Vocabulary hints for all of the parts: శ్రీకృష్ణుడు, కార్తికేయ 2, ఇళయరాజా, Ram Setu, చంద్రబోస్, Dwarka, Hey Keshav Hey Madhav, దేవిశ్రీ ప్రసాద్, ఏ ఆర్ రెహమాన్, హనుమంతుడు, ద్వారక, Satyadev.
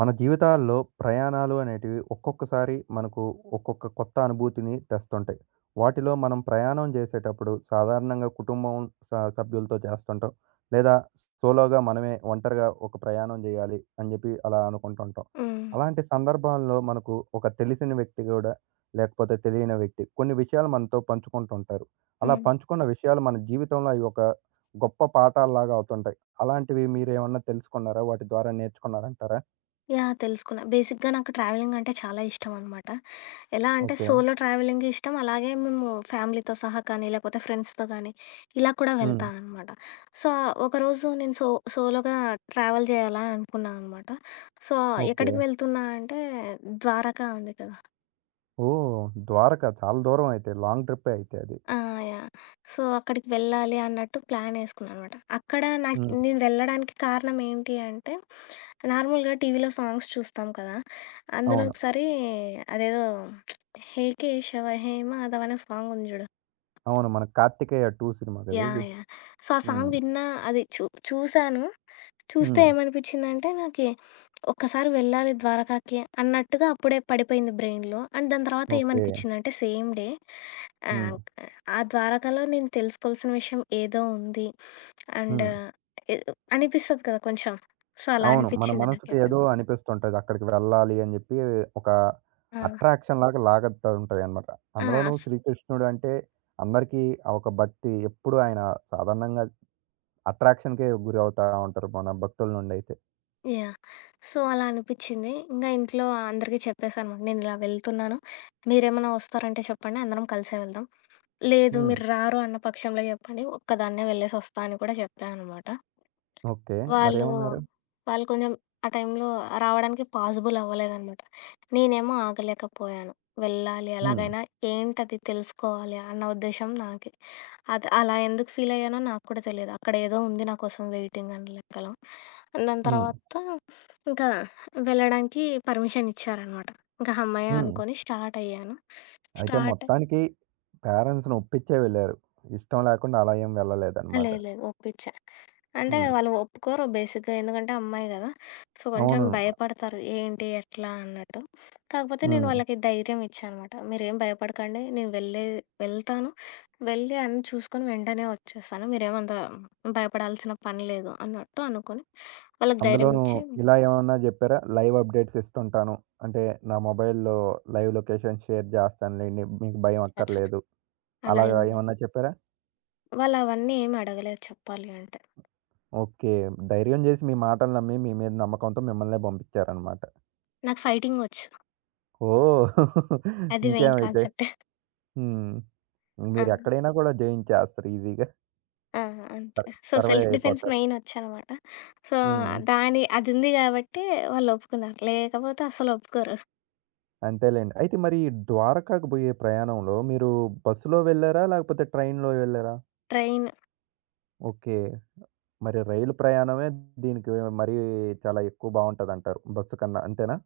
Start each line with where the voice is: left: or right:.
right: మన జీవితాల్లో ప్రయాణాలు అనేటివి ఒక్కొక్కసారి మనకు ఒక్కొక్క కొత్త అనుభూతిని తెస్తుంటాయి. వాటిలో మనం ప్రయాణం చేసేటప్పుడు సాధారణంగా కుటుంబం సభ్యులతో చేస్తుంటాం. లేదా సోలోగా మనమే ఒంటరిగా ఒక ప్రయాణం చేయాలి అని చెప్పి అలా అనుకుంటుంటాం.
left: హ్మ్.
right: అలాంటి సందర్భాల్లో మనకు ఒక తెలిసిన వ్యక్తి కూడా లేకపోతే తెలియని వ్యక్తి కొన్ని విషయాలు మనతో పంచుకుంటుంటారు. అలా
left: హ్మ్.
right: పంచుకున్న విషయాలు మన జీవితంలో అవి ఒక గొప్ప పాఠాల్లాగా అవుతుంటాయి. అలాంటివి మీరేమన్నా తెలుసుకున్నారా? వాటి ద్వారా నేర్చుకున్నారంటారా?
left: యాహ్! తెలుసుకున్నా. బేసిక్‌గా నాకు ట్రావెలింగ్ అంటే చాలా ఇష్టం అనమాట. ఎలా అంటే
right: ఓకే.
left: సోలో ట్రావెలింగ్ ఇష్టం. అలాగే మేము ఫ్యామిలీతో సహా కానీ, లేకపోతే ఫ్రెండ్స్‌తో కానీ ఇలా కూడా
right: హ్మ్.
left: వెళ్తా అనమాట. సో, ఒకరోజు నేను సోలోగా ట్రావెల్ చేయాలా అనుకున్నా అనమాట. So,
right: okay.
left: ఎక్కడికి వెళ్తున్నా అంటే ద్వారకా ఉంది కదా!
right: ఓహ్! ద్వారక చాలా దూరం అయితే. లాంగ్ ట్రిప్పే అయితే అది.
left: ఆ! యాహ్! సో, అక్కడికి వెళ్ళాలి అన్నట్టు ప్లానేసుకున్నాననమాట. అక్కడ నాకు
right: హ్మ్.
left: నేను వెళ్ళడానికి కారణం ఏంటి అంటే, నార్మల్‌గా టీవీలో సాంగ్స్ చూస్తాం కదా! అందులో
right: అవును.
left: ఒకసారి అదేదో 'హే కేశవ హే మాధవ' అనే సాంగ్ ఉంది చూడు.
right: అవును. మన 'కార్తికేయ 2' సినిమా కదా
left: యాహ్!
right: అది.
left: Yeah! So, uh
right: hmm.
left: Song విన్నా అది చూ చూసాను. చూస్తే
right: హ్మ్.
left: ఏమనిపించిందంటే నాకి, ఒక్కసారి వెళ్ళాలి ద్వారకాకి అన్నట్టుగా అప్పుడే పడిపోయింది బ్రెయిన్‌లో. అండ్ దాని తర్వాత
right: ఓకే.
left: ఏమనిపించిందంటే సేమ్ డే
right: హ్మ్.
left: ఆహ్, ఆ ద్వారకలో నేను తెలుసుకోవాల్సిన విషయం ఏదో ఉంది. అండ్
right: హ్మ్.
left: ఎ అనిపిస్తది కదా! కొంచెం. సో, అలా
right: అవును. మన
left: అనిపించింది
right: మనసుకి
left: నాకైతే.
right: ఏదో అనిపిస్తుంటది. అక్కడికి వెళ్ళాలి అని జెప్పి ఒక
left: ఆ!
right: అట్రాక్షన్ లాగా లాగతా ఉంటాయన్నమాట.
left: ఆ!
right: అందులోనూ శ్రీకృష్ణుడు అంటే అందరికీ ఆ ఒక భక్తి ఎప్పుడు ఆయన సాధారణంగా అట్రాక్షన్‌కే గురవుతా ఉంటారు మన భక్తుల నుండైతే.
left: యాహ్! సో, అలా అనిపిచ్చింది. ఇంగా ఇంట్లో అందరికీ చెప్పేసానమాట. నేనిలా వెళ్తున్నాను. మీరేమన్నా వస్తారంటే చెప్పండి. అందరం కలిసే వెళ్దాం. లేదు
right: హ్మ్.
left: మీరు రారు అన్న పక్షంలో చెప్పండి. ఒక్కదాన్నే వెళ్ళేసొస్తా అని కూడా చెప్పా అనమాట.
right: ఓకే.
left: వాళ్ళు,
right: మరేమన్నారు?
left: వాళ్ళు కొంచెం ఆ టైంలో రావడానికి పాసిబుల్ అవ్వలేదనమాట. నేనేమో ఆగలేకపోయాను. వెళ్ళాలి
right: హ్మ్.
left: ఎలాగైనా, ఏంటది తెలుసుకోవాలి అన్న ఉద్దేశ్యం నాకి. అది అలా ఎందుకు ఫీలయ్యానో నాకు కూడా తెలీదు. అక్కడేదో ఉంది నా కోసం వెయిటింగ్ అని లెక్కలో. దాని
right: హ్మ్.
left: తర్వాత ఇంకా వెళ్ళడానికి పర్మిషన్ ఇచ్చారనమాట. ఇంక హమ్మయ్య!
right: హ్మ్.
left: అనుకోని స్టార్ట్ అయ్యాను.
right: అయితే
left: స్టార్ట్
right: మొత్తానికి పేరెంట్స్‌ని ఒప్పించే వెళ్లారు. ఇష్టం లేకుండా అలా ఏం
left: ఆ!
right: వెళ్ళలేదన్నమాట.
left: లేదు లేదు. ఒప్పించా. అంటే
right: హ్మ్.
left: వాళ్ళు ఒప్పుకోరు బేసిక్‌గా. ఎందుకంటే అమ్మాయి గదా! సో, కొంచెం
right: అవును.
left: భయపడతారు. ఏంటి? ఎట్లా? అన్నట్టు. కాకపోతే నేను
right: హ్మ్.
left: వాళ్ళకి ధైర్యం ఇచ్చా అనమాట. మీరేం భయపడకండి. నేను వెళ్తాను. వెళ్ళి అన్నీ చూసుకొని వెంటనే వచ్చేస్తాను. మీరేమంత భయపడాల్సిన పని లేదు అన్నట్టు అనుకోని వాళ్ళకి ధైర్యం
right: అందులోనూ
left: ఇచ్చి
right: ఇలా ఏమన్నా జెప్పారా? Live updates ఇస్తుంటాను. అంటే నా మొబైల్‌లో లైవ్ లొకేషన్ షేర్ జేస్తానులెండి. మీకు భయం
left: వచ్చా.
right: అక్కర్లేదు.
left: అలా
right: అలాగా
left: అయింది.
right: ఏమన్నా చెప్పారా?
left: వాళ్ళు అవన్నీ ఏమి అడగలేదు చెప్పాలి అంటే.
right: ఓకే. ధైర్యం జేసి మీ మాటలు నమ్మి మీ మీద నమ్మకంతో మిమ్మల్నే బంపించారన్నమాట.
left: నాకు ఫైటింగ్ వచ్చు.
right: ఓహ్!
left: అది మెయిన్
right: ఇంకేమైతే.
left: కాన్సెప్ట్.
right: హ్మ్.
left: ఆ!
right: మీరెక్కడైనా గూడా జయించేస్తారు ఈజీగా.
left: ఆ! అంతే.
right: Sir
left: so,
right: survive
left: self defence
right: అయిపోతారు.
left: మెయినొచ్చనమాట. సో,
right: హ్మ్.
left: దాని అదుంది గాబట్టి వాళ్ళొప్పుకున్నారు. లేకపోతే అస్సలొప్పుకోరు.
right: అంతేలేండి. అయితే మరి ఈ ద్వారకాకు బోయే ప్రయాణంలో మీరు బస్సులో వెళ్లారా? లేకపోతే ట్రైన్‌లో వెళ్లారా?
left: Train
right: okay. మరి రైలు ప్రయాణమే దీనికి మరీ చాలా ఎక్కువ బావుంటదంటారు. బస్సు కన్నా అంతేనా?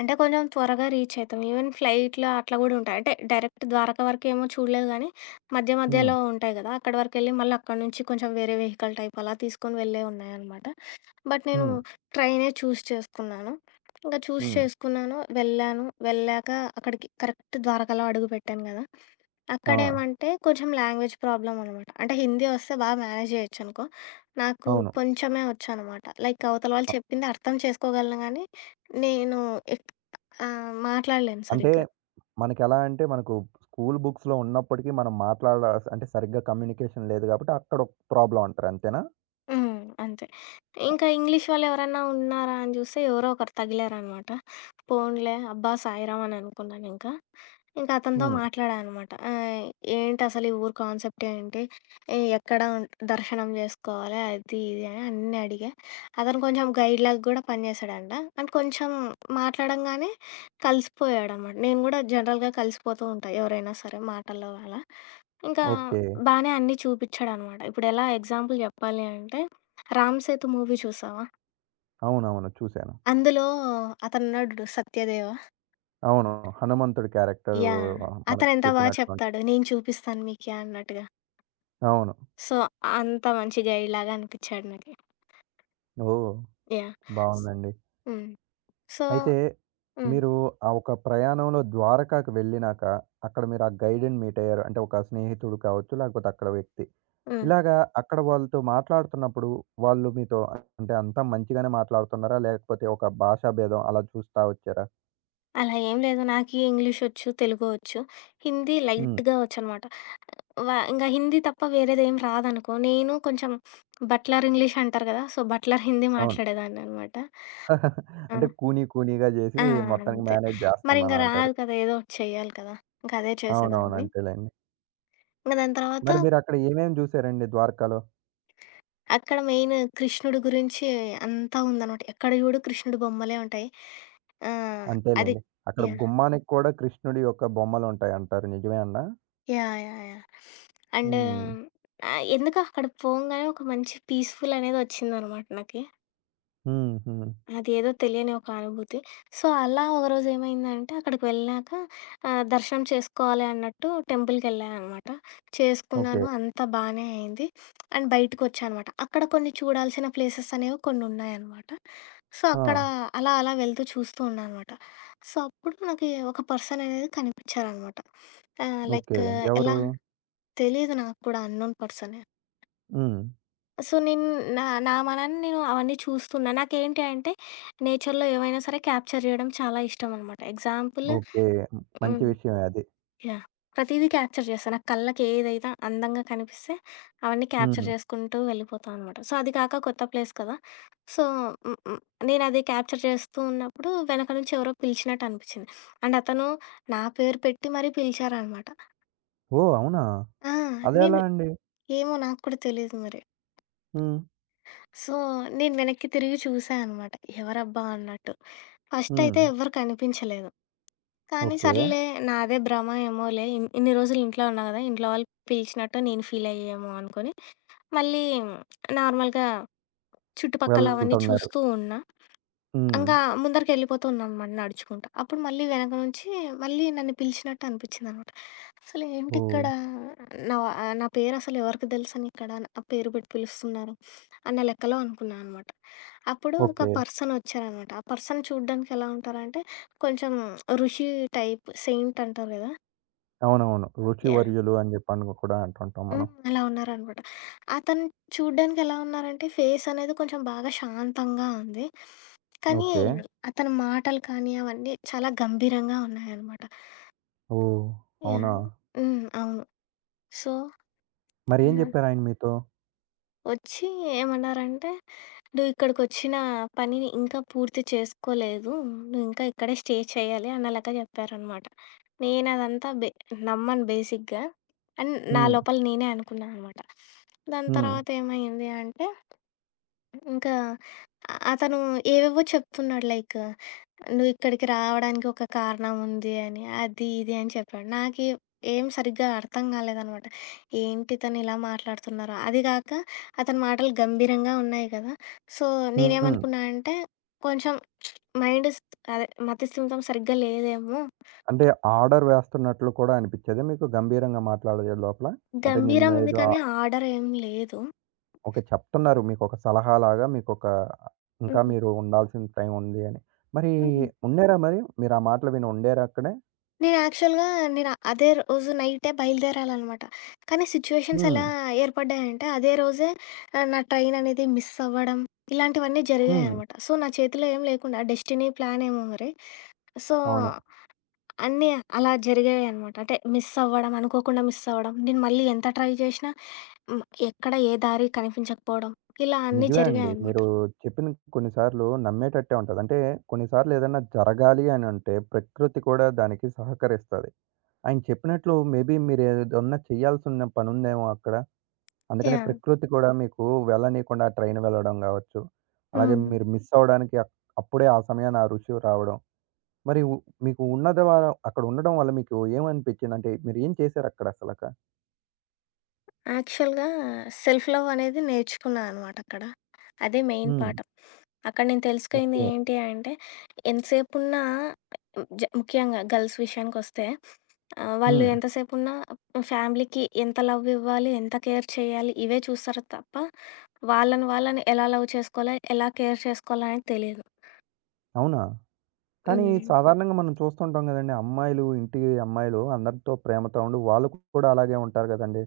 left: అంటే కొంచెం త్వరగా రీచయితాం. ఈవెన్ ఫ్లైట్‌లో అట్లా గూడా ఉంటాయి. అంటే డైరెక్ట్ ద్వారకా వరకేమో చూడలేదు గానీ, మధ్య
right: హ్మ్.
left: మధ్యలో ఉంటాయి గదా! అక్కడి వరకెళ్ళి మళ్ళక్కడి నుంచి కొంచెం వేరే వెహికల్ టైప్ అలా తీసుకొని వెళ్ళేవున్నాయనమాట. బట్ నేను
right: హ్మ్.
left: ట్రైనే చేసుకున్నాను. ఇంక చూస్
right: హ్మ్.
left: చేసుకున్నాను. వెళ్ళాను. వెళ్ళాక అక్కడికి కరెక్ట్ ద్వారకలో అడుగుపెట్టాను గదా!
right: ఆ!
left: అక్కడేమంటే కొంచెం లాంగ్వేజ్ ప్రాబ్లమ్ అనమాట. అంటే హిందీ వస్తే బాగా మేనేజ్ చేయొచ్చనుకో. నాకు
right: అవును.
left: కొంచెమే వచ్చనమాట. లైక్ అవతల వాళ్ళు
right: అ
left: చెప్పింది అర్థం చేసుకోగలను గానీ, నేను ఎక్ మాట్లాడలేను
right: అంటే
left: సరిగ్గా.
right: మనకెలా అంటే మనకు స్కూల్ బుక్స్‌లో ఉన్నప్పటికీ మనం మాట్లాడ అంటే సరిగ్గా కమ్యూనికేషన్ లేదు గాబట్టి అక్కడ ఒక ప్రాబ్లమ్ అంటారు అంతేనా?
left: హ్మ్. అంతే. ఇంకా ఇంగ్లీష్ వాళ్ళెవరన్నా ఉన్నారా అని చూస్తే ఎవరో ఒకరు తగిలారనమాట. పోనీలే అబ్బా! సాయిరాం అని అనుకున్నానింకా. ఇంకా ఇంకా అతనితో
right: హ్మ్.
left: మాట్లాడా అనమాట. ఏంటసలు ఈ ఊరు కాన్సెప్ట్ ఏంటి? ఎక్కడ దర్శనం చేసుకోవాలి? అది ఇది అని అన్నీ అడిగా. అతను కొంచెం గైడ్‌లాగా కూడా పనిచేశాడంట. అండ్ కొంచెం మాట్లాడంగానే కలిసిపోయాడనమాట. నేను కూడా జనరల్‌గా కలిసిపోతూ ఉంటా ఎవరైనా సరే మాటల్లో అలా. ఇంకా
right: ఓకే.
left: బానే అన్నీ చూపిచ్చాడనమాట. ఇప్పుడెలా ఎగ్జాంపుల్ జెప్పాలి అంటే 'రామ్ సేతు' మూవీ చూసావా?
right: అవునవును. చూసాను.
left: అందులో అతనున్నాడు జూడు 'సత్యదేవ'.
right: అవును. హనుమంతుడి క్యారెక్టరు
left: యాహ్!
right: మనకు
left: అతనెంత బా
right: చెప్పినటువంటి
left: చెప్తాడు. నేను చూపిస్తాను మీకి అన్నట్టుగా.
right: అవును.
left: సో, అంత మంచి గైడ్‌లాగా అనిపిచ్చాడు నాకి.
right: ఓహ్!
left: యాహ్! స్
right: బావుందండి.
left: హ్మ్. సో
right: అయితే
left: హ్మ్.
right: మీరు ఆ ఒక ప్రయాణంలో ద్వారకాకి వెళ్ళినాక, అక్కడ మీరు ఆ గైడ్‌ని మీట్ అయ్యారు. అంటే ఒక స్నేహితుడు కావచ్చు, లేకపోతే అక్కడ వ్యక్తి.
left: హ్మ్.
right: ఇలాగా అక్కడ వాళ్ళతో మాట్లాడుతున్నప్పుడు, వాళ్ళు మీతో అంటే అంతా మంచిగానే మాట్లాడుతున్నారా? లేకపోతే ఒక భాషా భేదం అలా చూస్తా వచ్చారా?
left: అలా ఏం లేదు. నాకీ ఇంగ్లీషొచ్చు, తెలుగు ఒచ్చు. హిందీ
right: హ్మ్.
left: లైట్‌గా ఒచ్చనమాట. వ ఇంగ హిందీ తప్ప వేరేదేం రాదనుకో, నేను కొంచెం బట్లర్ ఇంగ్లీష్ అంటారు గదా! సో, బట్లర్ హిందీ
right: అవును.
left: మాట్లాడేదాన్ననమాట. ఆ!
right: అంటే కూనీ కూనీగా జేసి
left: ఆ!
right: మొత్తానికి
left: అంతే.
right: మేనేజ్
left: మరింక
right: జేస్తున్నానంటారు.
left: రాదు కదా! ఏదో ఒకటి చెయ్యాలి కదా! ఇంక అదే
right: అవునవును.
left: చేసేదాన్ని.
right: అంతేలెండి.
left: ఇంక దాని తర్వాత
right: మరి మీరక్కడ ఏమేమి జూసారండి ద్వారకాలో?
left: అక్కడ మెయిన్ కృష్ణుడి గురించి అంతా ఉందనమాట. ఎక్కడ చూడు కృష్ణుడి బొమ్మలే ఉంటాయి. ఆహ్, అది
right: అంతేలెండి. అక్కడ
left: యాహ్!
right: గుమ్మానికి కూడా కృష్ణుడి యొక్క బొమ్మలుంటాయంటారు. నిజమే అండి?
left: యాహ్! అండ్
right: హ్మ్.
left: ఎందుకో అక్కడ పోంగానే ఒక మంచి పీస్‌ఫుల్ అనేది వచ్చిందనమాట నాకి.
right: హ్మ్. హ్మ్.
left: అదేదో తెలియని ఒక అనుభూతి. సో, అలా ఒకరోజు ఏమైందంటే అక్కడికి వెళ్ళాక దర్శనం చేసుకోవాలి అన్నట్టు టెంపుల్‌కెళ్ళా అనమాట.
right: ఓకే.
left: చేసుకున్నాను. అంతా బానే అయింది. అండ్ బయటికొచ్చా అనమాట. అక్కడ కొన్ని చూడాల్సిన ప్లేసెస్ అనేవి కొన్నున్నాయనమాట. సో,
right: ఆ!
left: అక్కడ అలా అలా వెళ్తూ చూస్తూ ఉన్నా అనమాట. సో, అప్పుడు నాకి ఒక పర్సన్ అనేది కనిపిచ్చారనమాట.
right: ఓకే.
left: లైక్ ఎలా
right: ఎవరు?
left: తెలీదు నాకు కూడా అన్నోన్ పర్సనే.
right: హ్మ్.
left: సో, నేను నా నా మనని నేను అవన్నీ చూస్తున్నా. నాకేంటి అంటే, నేచర్‌లో ఏవైనా సరే క్యాప్చర్ చేయడం చాలా ఇష్టమనమాట. Example
right: okay. హ్మ్. మంచి
left: హ్మ్.
right: విషయమే అది.
left: యాహ్! ప్రతీదీ క్యాప్చర్ చేస్తా. నా కళ్ళకి ఏదైతే అందంగా కనిపిస్తే, అవన్నీ క్యాప్చర్
right: హ్మ్.
left: చేసుకుంటూ వెళ్ళిపోతా అనమాట. సో, అది కాక కొత్త ప్లేస్ కదా! సో, హ్మ్. హ్మ్. నేనది క్యాప్చర్ చేస్తూ ఉన్నప్పుడు, వెనక నుంచి ఎవరో పిలిచినట్టు అనిపిచ్చింది. అండ్ అతను నా పేరు పెట్టి మరీ పిలిచారనమాట.
right: ఓహ్! అవునా?
left: ఆ! నేను
right: అదెలా అండి?
left: ఏమో నాకు కూడా తెలీదు మరి.
right: హ్మ్.
left: సో, నేను వెనక్కి తిరిగి చూసా అనమాట. ఎవరబ్బా అన్నట్టు. ఫస్ట్
right: హ్మ్.
left: అయితే ఎవ్వరు కనిపించలేదు. కానీ
right: ఓకే.
left: సర్లే నాదే భ్రమ ఏమోలే ఇన్ని రోజులు ఇంట్లో ఉన్నా గదా! ఇంట్లో వాళ్ళు పిలిచినట్టు నేను ఫీల్ అయ్యేమో అనుకోని, మళ్ళీ నార్మల్‌గా చుట్టుపక్కల అవన్నీ
right: వెళ్తున్నారు.
left: చూస్తూ ఉన్నా.
right: హ్మ్.
left: ఇంకా ముందరికెళ్ళిపోతూ ఉన్నానమాట నడుచుకుంటా. అప్పుడు మళ్ళీ వెనక నుంచి మళ్ళీ నన్ను పిలిచినట్టు అనిపిచ్చిందనమాట. అసలు
right: ఓహ్!
left: ఏంటిక్కడ నా పేరసలు ఎవరికి తెలుసనిక్కడ నా పేరు పెట్టి పిలుస్తున్నారు అన్న లెక్కలో అనుకున్నా అనమాట. అప్పుడు ఒక
right: ఓకే.
left: పర్సన్ వచ్చారనమాట. ఆ పర్సన్ చూడ్డానికి ఎలా ఉంటారంటే కొంచెం ఋషి టైప్ సెయింట్ అంటారు కదా!
right: అవునవును.
left: యాహ్!
right: రుచివర్యులు అని జెప్పని కూడా అంటుంటాం
left: హ్మ్.
right: మనం.
left: అలా ఉన్నారనమాట. అతను చూడ్డానికి ఎలా ఉన్నారంటే ఫేస్ అనేది కొంచెం బాగా శాంతంగా ఉంది. కానీ
right: ఓకే.
left: ఓకే. అతని మాటలు కానీ అవన్నీ చాలా గంభీరంగా ఉన్నాయనమాట.
right: ఓహ్!
left: ఓకే. యాహ్!
right: అవునా?
left: హ్మ్. అవును. సో,
right: మరేం
left: హ్మ్.
right: జెప్పారు ఆయన మీతో?
left: వచ్చి ఏమన్నారంటే, "నువ్వు ఇక్కడికొచ్చిన పనిని ఇంకా పూర్తి చేసుకోలేదు. నువ్వు ఇంకా ఇక్కడే స్టే చేయాలి" అన్న లెక్క చెప్పారనమాట. నేనదంతా బె నమ్మను బేసిక్‌గా. అండ్ నా
right: హ్మ్.
left: లోపల నేనే అనుకున్నాననమాట. దాని
right: హ్మ్.
left: తర్వాత ఏమైంది అంటే ఇంకా అతను ఏవేవో చెప్తున్నాడు. లైక్ నువ్వు ఇక్కడికి రావడానికి ఒక కారణం ఉంది అని అది ఇది అని చెప్పాడు. ఏం సరిగ్గా అర్థం కాలేదనమాట. ఏంటి తను ఇలా మాట్లాడుతున్నారో అది కాక అతని మాటలు గంభీరంగా ఉన్నాయి కదా. సో,
right: హ్మ్.
left: నేనేమనుకున్నా అంటే కొంచెం మైండ్ అదే మతి స్థిమితం సరిగ్గా లేదేమో.
right: అంటే ఆర్డర్ వేస్తున్నట్లు కూడా అనిపిచ్చేదా మీకు గంభీరంగా మాట్లాడే లోపల? అంటే
left: గంభీరం
right: నిన్ను
left: ఉంది
right: ఏదో
left: కానీ ఆర్డర్ ఏం లేదు.
right: ఓకే. చెప్తున్నారు. మీకొక సలహాలాగా మీకొక ఇంకా మీరు ఉండాల్సిన టైం ఉంది అని. మరి
left: ఉమ్.
right: ఉండారా మరి? మీరు ఆ మాటలు విని ఉండారా అక్కడే?
left: నేను యాక్చువల్‌గా నేను అదే రోజు నైటే బయలుదేరాలనమాట. కానీ సిచ్యుయేషన్స్
right: హ్మ్.
left: ఎలా ఏర్పడ్డాయంటే, అదే రోజే నా ట్రైన్ అనేది మిస్ అవ్వడం, ఇలాంటివన్నీ
right: హ్మ్.
left: జరిగాయనమాట. సో, నా చేతిలో ఏం లేకుండా డెస్టినీ ప్లాన్ ఏమో మరి. సో,
right: అవును.
left: అన్నీ అలా జరిగాయనమాట. అంటే మిస్ అవ్వడం, అనుకోకుండా మిస్ అవ్వడం, నేను మళ్ళీ ఎంత ట్రై చేసినా హ్మ్. ఎక్కడ ఏ దారి కనిపించకపోవడం, ఇలా అన్నీ
right: నిజమే అండి.
left: జరిగాయనమాట.
right: మీరు చెప్పింది కొన్ని సార్లు నమ్మేటట్టే ఉంటది. అంటే కొన్ని సార్లు ఏదన్నా జరగాలి అనంటే ప్రకృతి కూడా దానికి సహకరిస్తది. ఆయన చెప్పినట్లు మేబీ మీరేదన్నా చేయాల్సిన పనుందేమో అక్కడ. అందుకనే
left: యాహ్!
right: ప్రకృతి కూడా మీకు వెళ్ళనీయకుండా ఆ ట్రైన్ వెళ్ళడం గావచ్చు. అలాగే
left: హ్మ్.
right: మీరు మిస్ అవ్వడానికి అప్పుడే ఆ సమయాన ఆ రుచి రావడం. మరి ఉ మీకు ఉన్నది ద్వారా అక్కడ ఉండడం వల్ల మీకు ఏమనిపించింది? అంటే మీరేం చేశారక్కడ అసలక?
left: యాక్చువల్‌గా సెల్ఫ్ లవ్ అనేది నేర్చుకున్నా అనమాట అక్కడ. అదే మెయిన్
right: హ్మ్.
left: పాఠం. అక్కడ నేను తెలుసుకుంది
right: ఓకే.
left: ఏంటి అంటే, ఎంతసేపున్నా ముఖ్యంగా గర్ల్స్ విషయానికొస్తే వాళ్ళు
right: హ్మ్.
left: ఎంతసేపున్నా ఫ్యామిలీకి ఎంత లవ్ ఇవ్వాలి, ఎంత కేర్ చేయాలి ఇవే చూస్తారు తప్ప, వాళ్ళని వాళ్ళని ఎలా లవ్ చేసుకోవాలి, ఎలా కేర్ చేసుకోవాలి అనేది తెలీదు.
right: అవునా? కానీ
left: హ్మ్.
right: సాధారణంగా మనం చూస్తుంటాం గదండీ! అమ్మాయిలు ఇంటి అమ్మాయిలు అందరితో ప్రేమతో ఉండి వాళ్ళు కూడా అలాగే ఉంటారు గదండీ!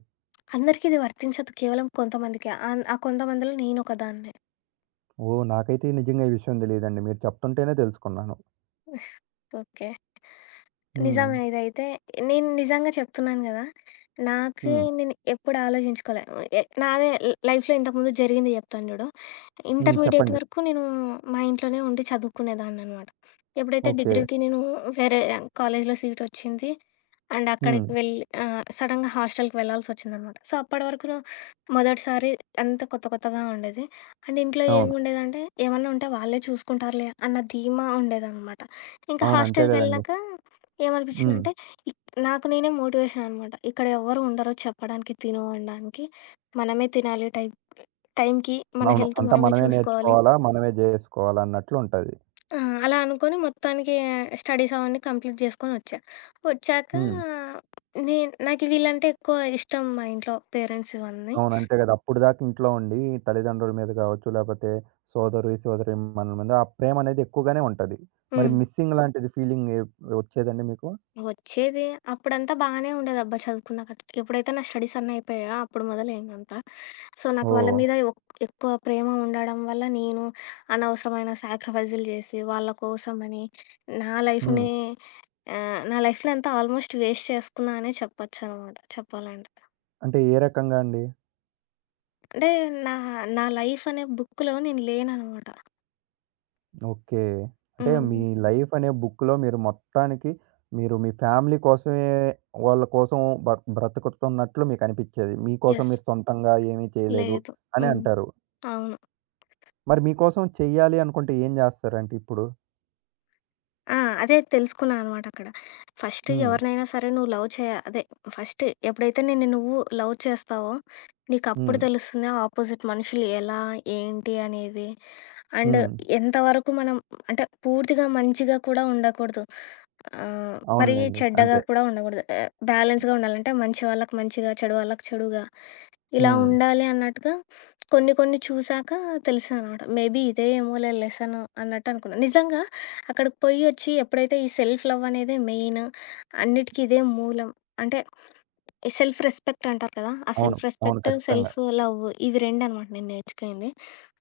left: అందరికీ ఇది వర్తించదు. కేవలం కొంతమందికే. ఆన్ ఆ కొంతమందిలో నేనొకదాన్ని.
right: ఓహ్! నాకైతే నిజంగా ఈ విషయం తెలీదండి. మీరు చెప్తుంటేనే తెలుసుకున్నాను.
left: ఓకే.
right: హ్మ్.
left: నిజమే ఇదైతే. నేను నిజంగా చెప్తున్నాను గదా! నాకి
right: హ్మ్.
left: నేను ఎప్పుడు ఆలోచించుకోలే. ఎ నాదే ల్ లైఫ్‌లో ఇంతకుముందు జరిగింది జెప్తాను జూడు.
right: హ్మ్.
left: ఇంటర్మీడియేట్
right: చెప్పండి.
left: వరకు నేను మా ఇంట్లోనే ఉండి చదువుకునేదాన్ననమాట. ఎప్పుడైతే
right: ఓకే.
left: డిగ్రీకి నేను వేరే కాలేజ్‌లో సీట్ వచ్చింది. అండ్
right: హ్మ్.
left: సడెన్‌గా హాస్టల్‌కి వెళ్ళాల్సొచ్చిందనమాట. సో, మొదటిసారి అంతా కొత్త కొత్తగా ఉండేది. అండ్ ఇంట్లో
right: అవును.
left: ఏముండేదంటే, ఏమన్నా ఉంటే వాళ్ళే చూసుకుంటారులే అన్న ధీమా ఉండేదనమాట. ఇంకా
right: అవును. అంతే గదండీ!
left: హాస్టల్‌కెళ్ళాక
right: హ్మ్.
left: ఏమనిపిచ్చిందంటే, ఇక్ నాకు నేనే మోటివేషన్ అనమాట. ఇక్కడ ఎవ్వరు ఉండరు చెప్పడానికి, తిను అనడానికి. మనమే తినాలి టైంకి. మన
right: అవును.
left: హెల్త్
right: అంతా
left: మనమే
right: మనమే
left: చూసుకోవాలి.
right: నేర్చుకోవాలా, మనమే జేసుకోవాలా అన్నట్లు ఉంటది.
left: ఆ! అలా అనుకోని మొత్తానికి స్టడీస్ అవన్నీ కంప్లీట్ జేసుకొనొచ్చా. వచ్చాక
right: హ్మ్.
left: నేను నాకు వీళ్ళంటే ఎక్కువ ఇష్టం మా ఇంట్లో పేరెంట్స్ ఇవన్నీ.
right: అవును. అంతే గదా! అప్పటిదాకా ఇంట్లో ఉండి తల్లిదండ్రుల మీద గావచ్చు, లేపోతే సోదరి, సోదరీమణుల మీద ఆ ప్రేమనేది ఎక్కువగానే ఉంటది. మరి
left: హ్మ్.
right: మిస్సింగ్ లాంటిది ఫీలింగ్ ఒచ్చేదండి మీకు?
left: వచ్చేది అప్పుడంతా బాగానే ఉండేదబ్బా చదువుకున్నాక. ఎప్పుడైతే నా స్టడీస్ అన్నీ అయిపోయాయో అప్పుడు మొదలైందంతా. సో, నాకు వాళ్ళ
right: ఓహ్!
left: మీద ఎక్కువ ప్రేమ ఉండడం వల్ల నేను అనవసరమైన సాక్రిఫైజులు చేసి వాళ్ళ కోసమని నా
right: హ్మ్.
left: లైఫ్‌ని నా లైఫ్‌ని అంతా ఆల్మోస్ట్ వేస్ట్ చేసుకున్నా అనే చెప్పొచ్చనమాట చెప్పాలంటే.
right: అంటే ఏ రకంగా అండి?
left: అంటే నా నా లైఫ్ అనే బుక్‌లో నేను లేననమాట.
right: ఓకే. అంటే మీ
left: హ్మ్.
right: లైఫ్ అనే బుక్‌లో మీరు మొత్తానికి మీరు మీ ఫ్యామిలీ కోసమే వాళ్ళ కోసం బ బ్రతుకుతున్నట్లు మీకనిపిచ్చేది. మీకోసం
left: యెస్.
right: మీరు సొంతంగా ఏమీ చేయలేదు
left: లేదు.
right: అని
left: హ్మ్.
right: అంటారు.
left: అవును.
right: మరి మీకోసం చెయ్యాలి అనుకుంటే ఏం జేస్తారంటే ఇప్పుడు?
left: ఆ! అదే తెలుసుకున్నా అనమాట అక్కడ. ఫస్ట్
right: హ్మ్.
left: ఎవరినైనా సరే నువ్వు లవ్ చేయ అదే ఫస్ట్ ఎప్పుడైతే నిన్ను నువ్వు లవ్ చేస్తావో, నీకప్పుడు
right: హ్మ్.
left: తెలుస్తుంది ఆపోజిట్ మనుషులు ఎలా, ఏంటి అనేది. అండ్
right: హ్మ్.
left: ఎంతవరకు మనం అంటే పూర్తిగా మంచిగా కూడా ఉండకూడదు. మరీ
right: అవునులెండి.
left: చెడ్డగా
right: అంతే.
left: కూడా ఉండకూడదు. బ్యాలెన్స్‌గా ఉండాలి. అంటే మంచి వాళ్ళకి మంచిగా, చెడు వాళ్ళకి చెడుగా. ఇలా
right: హ్మ్.
left: ఉండాలి అన్నట్టుగా కొన్ని కొన్ని చూసాక తెలిసిందనమాట. మేబీ ఇదే ఏమోలే లెసను అన్నట్టు అనుకున్నా. నిజంగా అక్కడికి పొయ్యి వచ్చి ఎప్పుడైతే ఈ సెల్ఫ్ లవ్ అనేది మెయిన్, అన్నిటికి ఇదే మూలం. అంటే ఈ సెల్ఫ్ రెస్పెక్ట్ అంటారు కదా! ఆ
right: అవును.
left: సెల్ఫ్
right: అవును.
left: రెస్పెక్ట్,
right: ఖచ్చితంగా.
left: సెల్ఫ్ లవ్ ఇవి 2 అనమాట నేను నేర్చుకుంది.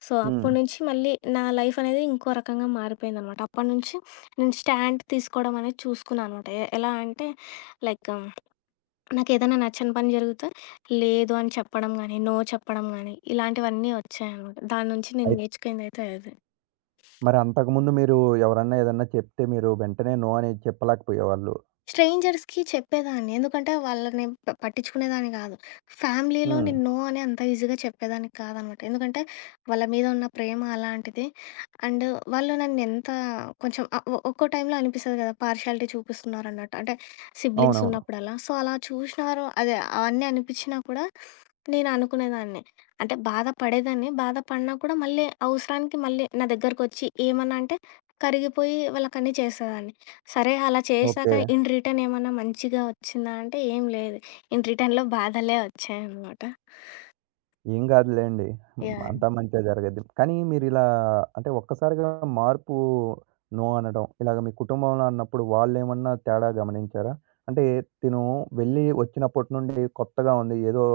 left: సో,
right: హ్మ్.
left: అప్పటినుంచి మళ్ళీ నా లైఫ్ అనేది ఇంకో రకంగా మారిపోయిందనమాట. అప్పటినుంచి నేను స్టాండ్ తీసుకోవడం అనేది చూసుకున్నా అనమాట. ఎలా అంటే లైక్ నాకేదైనా నచ్చని పని జరిగితే, లేదు అని చెప్పడం గానీ, నో చెప్పడం గానీ, ఇలాంటివన్నీ వచ్చాయనమాట. దాని నుంచి నేను
right: అయి
left: నేర్చుకుందయితే అదే.
right: మరి అంతకుముందు మీరు ఎవరన్నా ఏదన్నా చెప్తే మీరు వెంటనే నో అని చెప్పలేకపోయేవాళ్ళు.
left: స్ట్రేంజర్స్‌కి చెప్పేదాన్ని. ఎందుకంటే వాళ్ళని పట్టించుకునేదాన్ని గాదు. ఫ్యామిలీలో
right: హ్మ్.
left: నేను నో అని అంత ఈజీగా చెప్పేదాన్ని కాదనమాట. ఎందుకంటే వాళ్ళ మీద ఉన్న ప్రేమ అలాంటిది. అండ్ వాళ్ళు నన్నెంత కొంచెం ఆహ్, ఒ ఒక్కో టైంలో అనిపిస్తది గదా! పార్షియాలిటీ చూపిస్తున్నారన్నట్టు. అంటే సిబ్లింగ్స్
right: అవునవును.
left: ఉన్నప్పుడలా. సో, అలా చూషినారు అదే అవన్నీ అనిపిచ్చినా కూడా నేను అనుకునేదాన్ని. అంటే బాధపడేదాన్ని. బాధపడినా కూడా మళ్ళీ అవసరానికి మళ్ళీ నా దగ్గరకొచ్చి ఏమన్నా అంటే కరిగిపోయి వాళ్ళకన్నీ చేసేదాన్ని. సరే అలా చేశాక
right: ఓకే.
left: ఇన్ రిటర్న్ ఏమన్నా మంచిగా వచ్చిందా అంటే ఏం లేదు. ఇన్ రిటర్న్‌లో బాధలే వచ్చాయనమాట.
right: ఏం కాదులేండి. హ్మ్.
left: యాహ్!
right: అంతా మంచే జరిగిద్ది. కానీ మీరిలా అంటే ఒక్కసారిగా మార్పు నో అనడం, ఇలాగ మీ కుటుంబంలో అన్నప్పుడు వాళ్ళేమన్నా తేడా గమనించారా? అంటే తిను వెళ్ళి వచ్చినప్పటి నుండి కొత్తగా ఉంది. ఏదో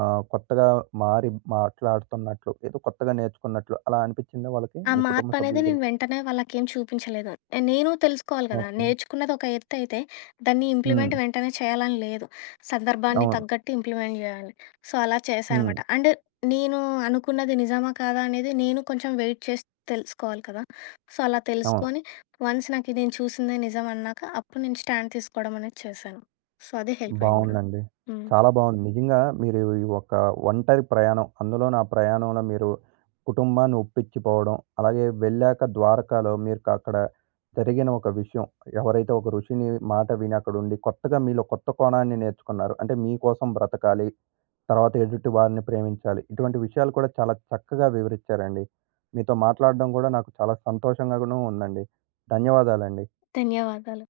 right: ఆహ్, కొత్తగా మారి మాట్లాడుతున్నట్లు, ఏదో కొత్తగా నేర్చుకున్నట్లు అలా అనిపించిందా వాళ్ళకి
left: ఆ
right: మీ కుటుంబ
left: మార్పనేది నేను
right: సభ్యులకి?
left: వెంటనే వాళ్ళకేం చూపించలేదు. నేను తెలుసుకోవాలి గదా!
right: ఓకే.
left: నేర్చుకున్నది ఒక ఎత్తయితే, దాన్ని
right: హ్మ్.
left: ఇంప్లిమెంట్ వెంటనే చేయాలని లేదు. సందర్భాన్ని
right: అవును.
left: తగ్గట్టు ఇంప్లిమెంట్ జేయాలి. సో, అలా చేశా
right: హ్మ్.
left: అనమాట. అండ్ నేను అనుకున్నది నిజమా, కాదా అనేది నేను కొంచెం వెయిట్ చేసి తెలుసుకోవాలి కదా! సో, అలా
right: అవును.
left: తెలుసుకొని వన్స్ నాకు ఇది నేను చూసిందే నిజమన్నాక, అప్పుడు నేను స్టాండ్ తీసుకోవడం అనేది చేశాను. సో, అది హెల్ప్ అయింది నాకు.
right: బావుందండి.
left: హ్మ్.
right: చాలా బావుంది. నిజంగా మీరు ఈ ఒక ఒంటరి ప్రయాణం, అందులోను ఆ ప్రయాణంలో మీరు కుటుంబాన్ని ఒప్పించిపోవడం, అలాగే వెళ్ళాక ద్వారకాలో మీకు అక్కడ జరిగిన ఒక విషయం, ఎవరైతే ఒక ఋషిని మాట విని అక్కడుండి కొత్తగా మీలో కొత్త కోణాన్ని నేర్చుకున్నారు. అంటే మీకోసం బ్రతకాలి, తర్వాత ఎదుటి వారిని ప్రేమించాలి. ఇటువంటి విషయాలు కూడా చాలా చక్కగా వివరిచ్చారండి. మీతో మాట్లాడడం కూడా నాకు చాలా సంతోషంగాను ఉందండి. ధన్యవాదాలండి.
left: ధన్యవాదాలు.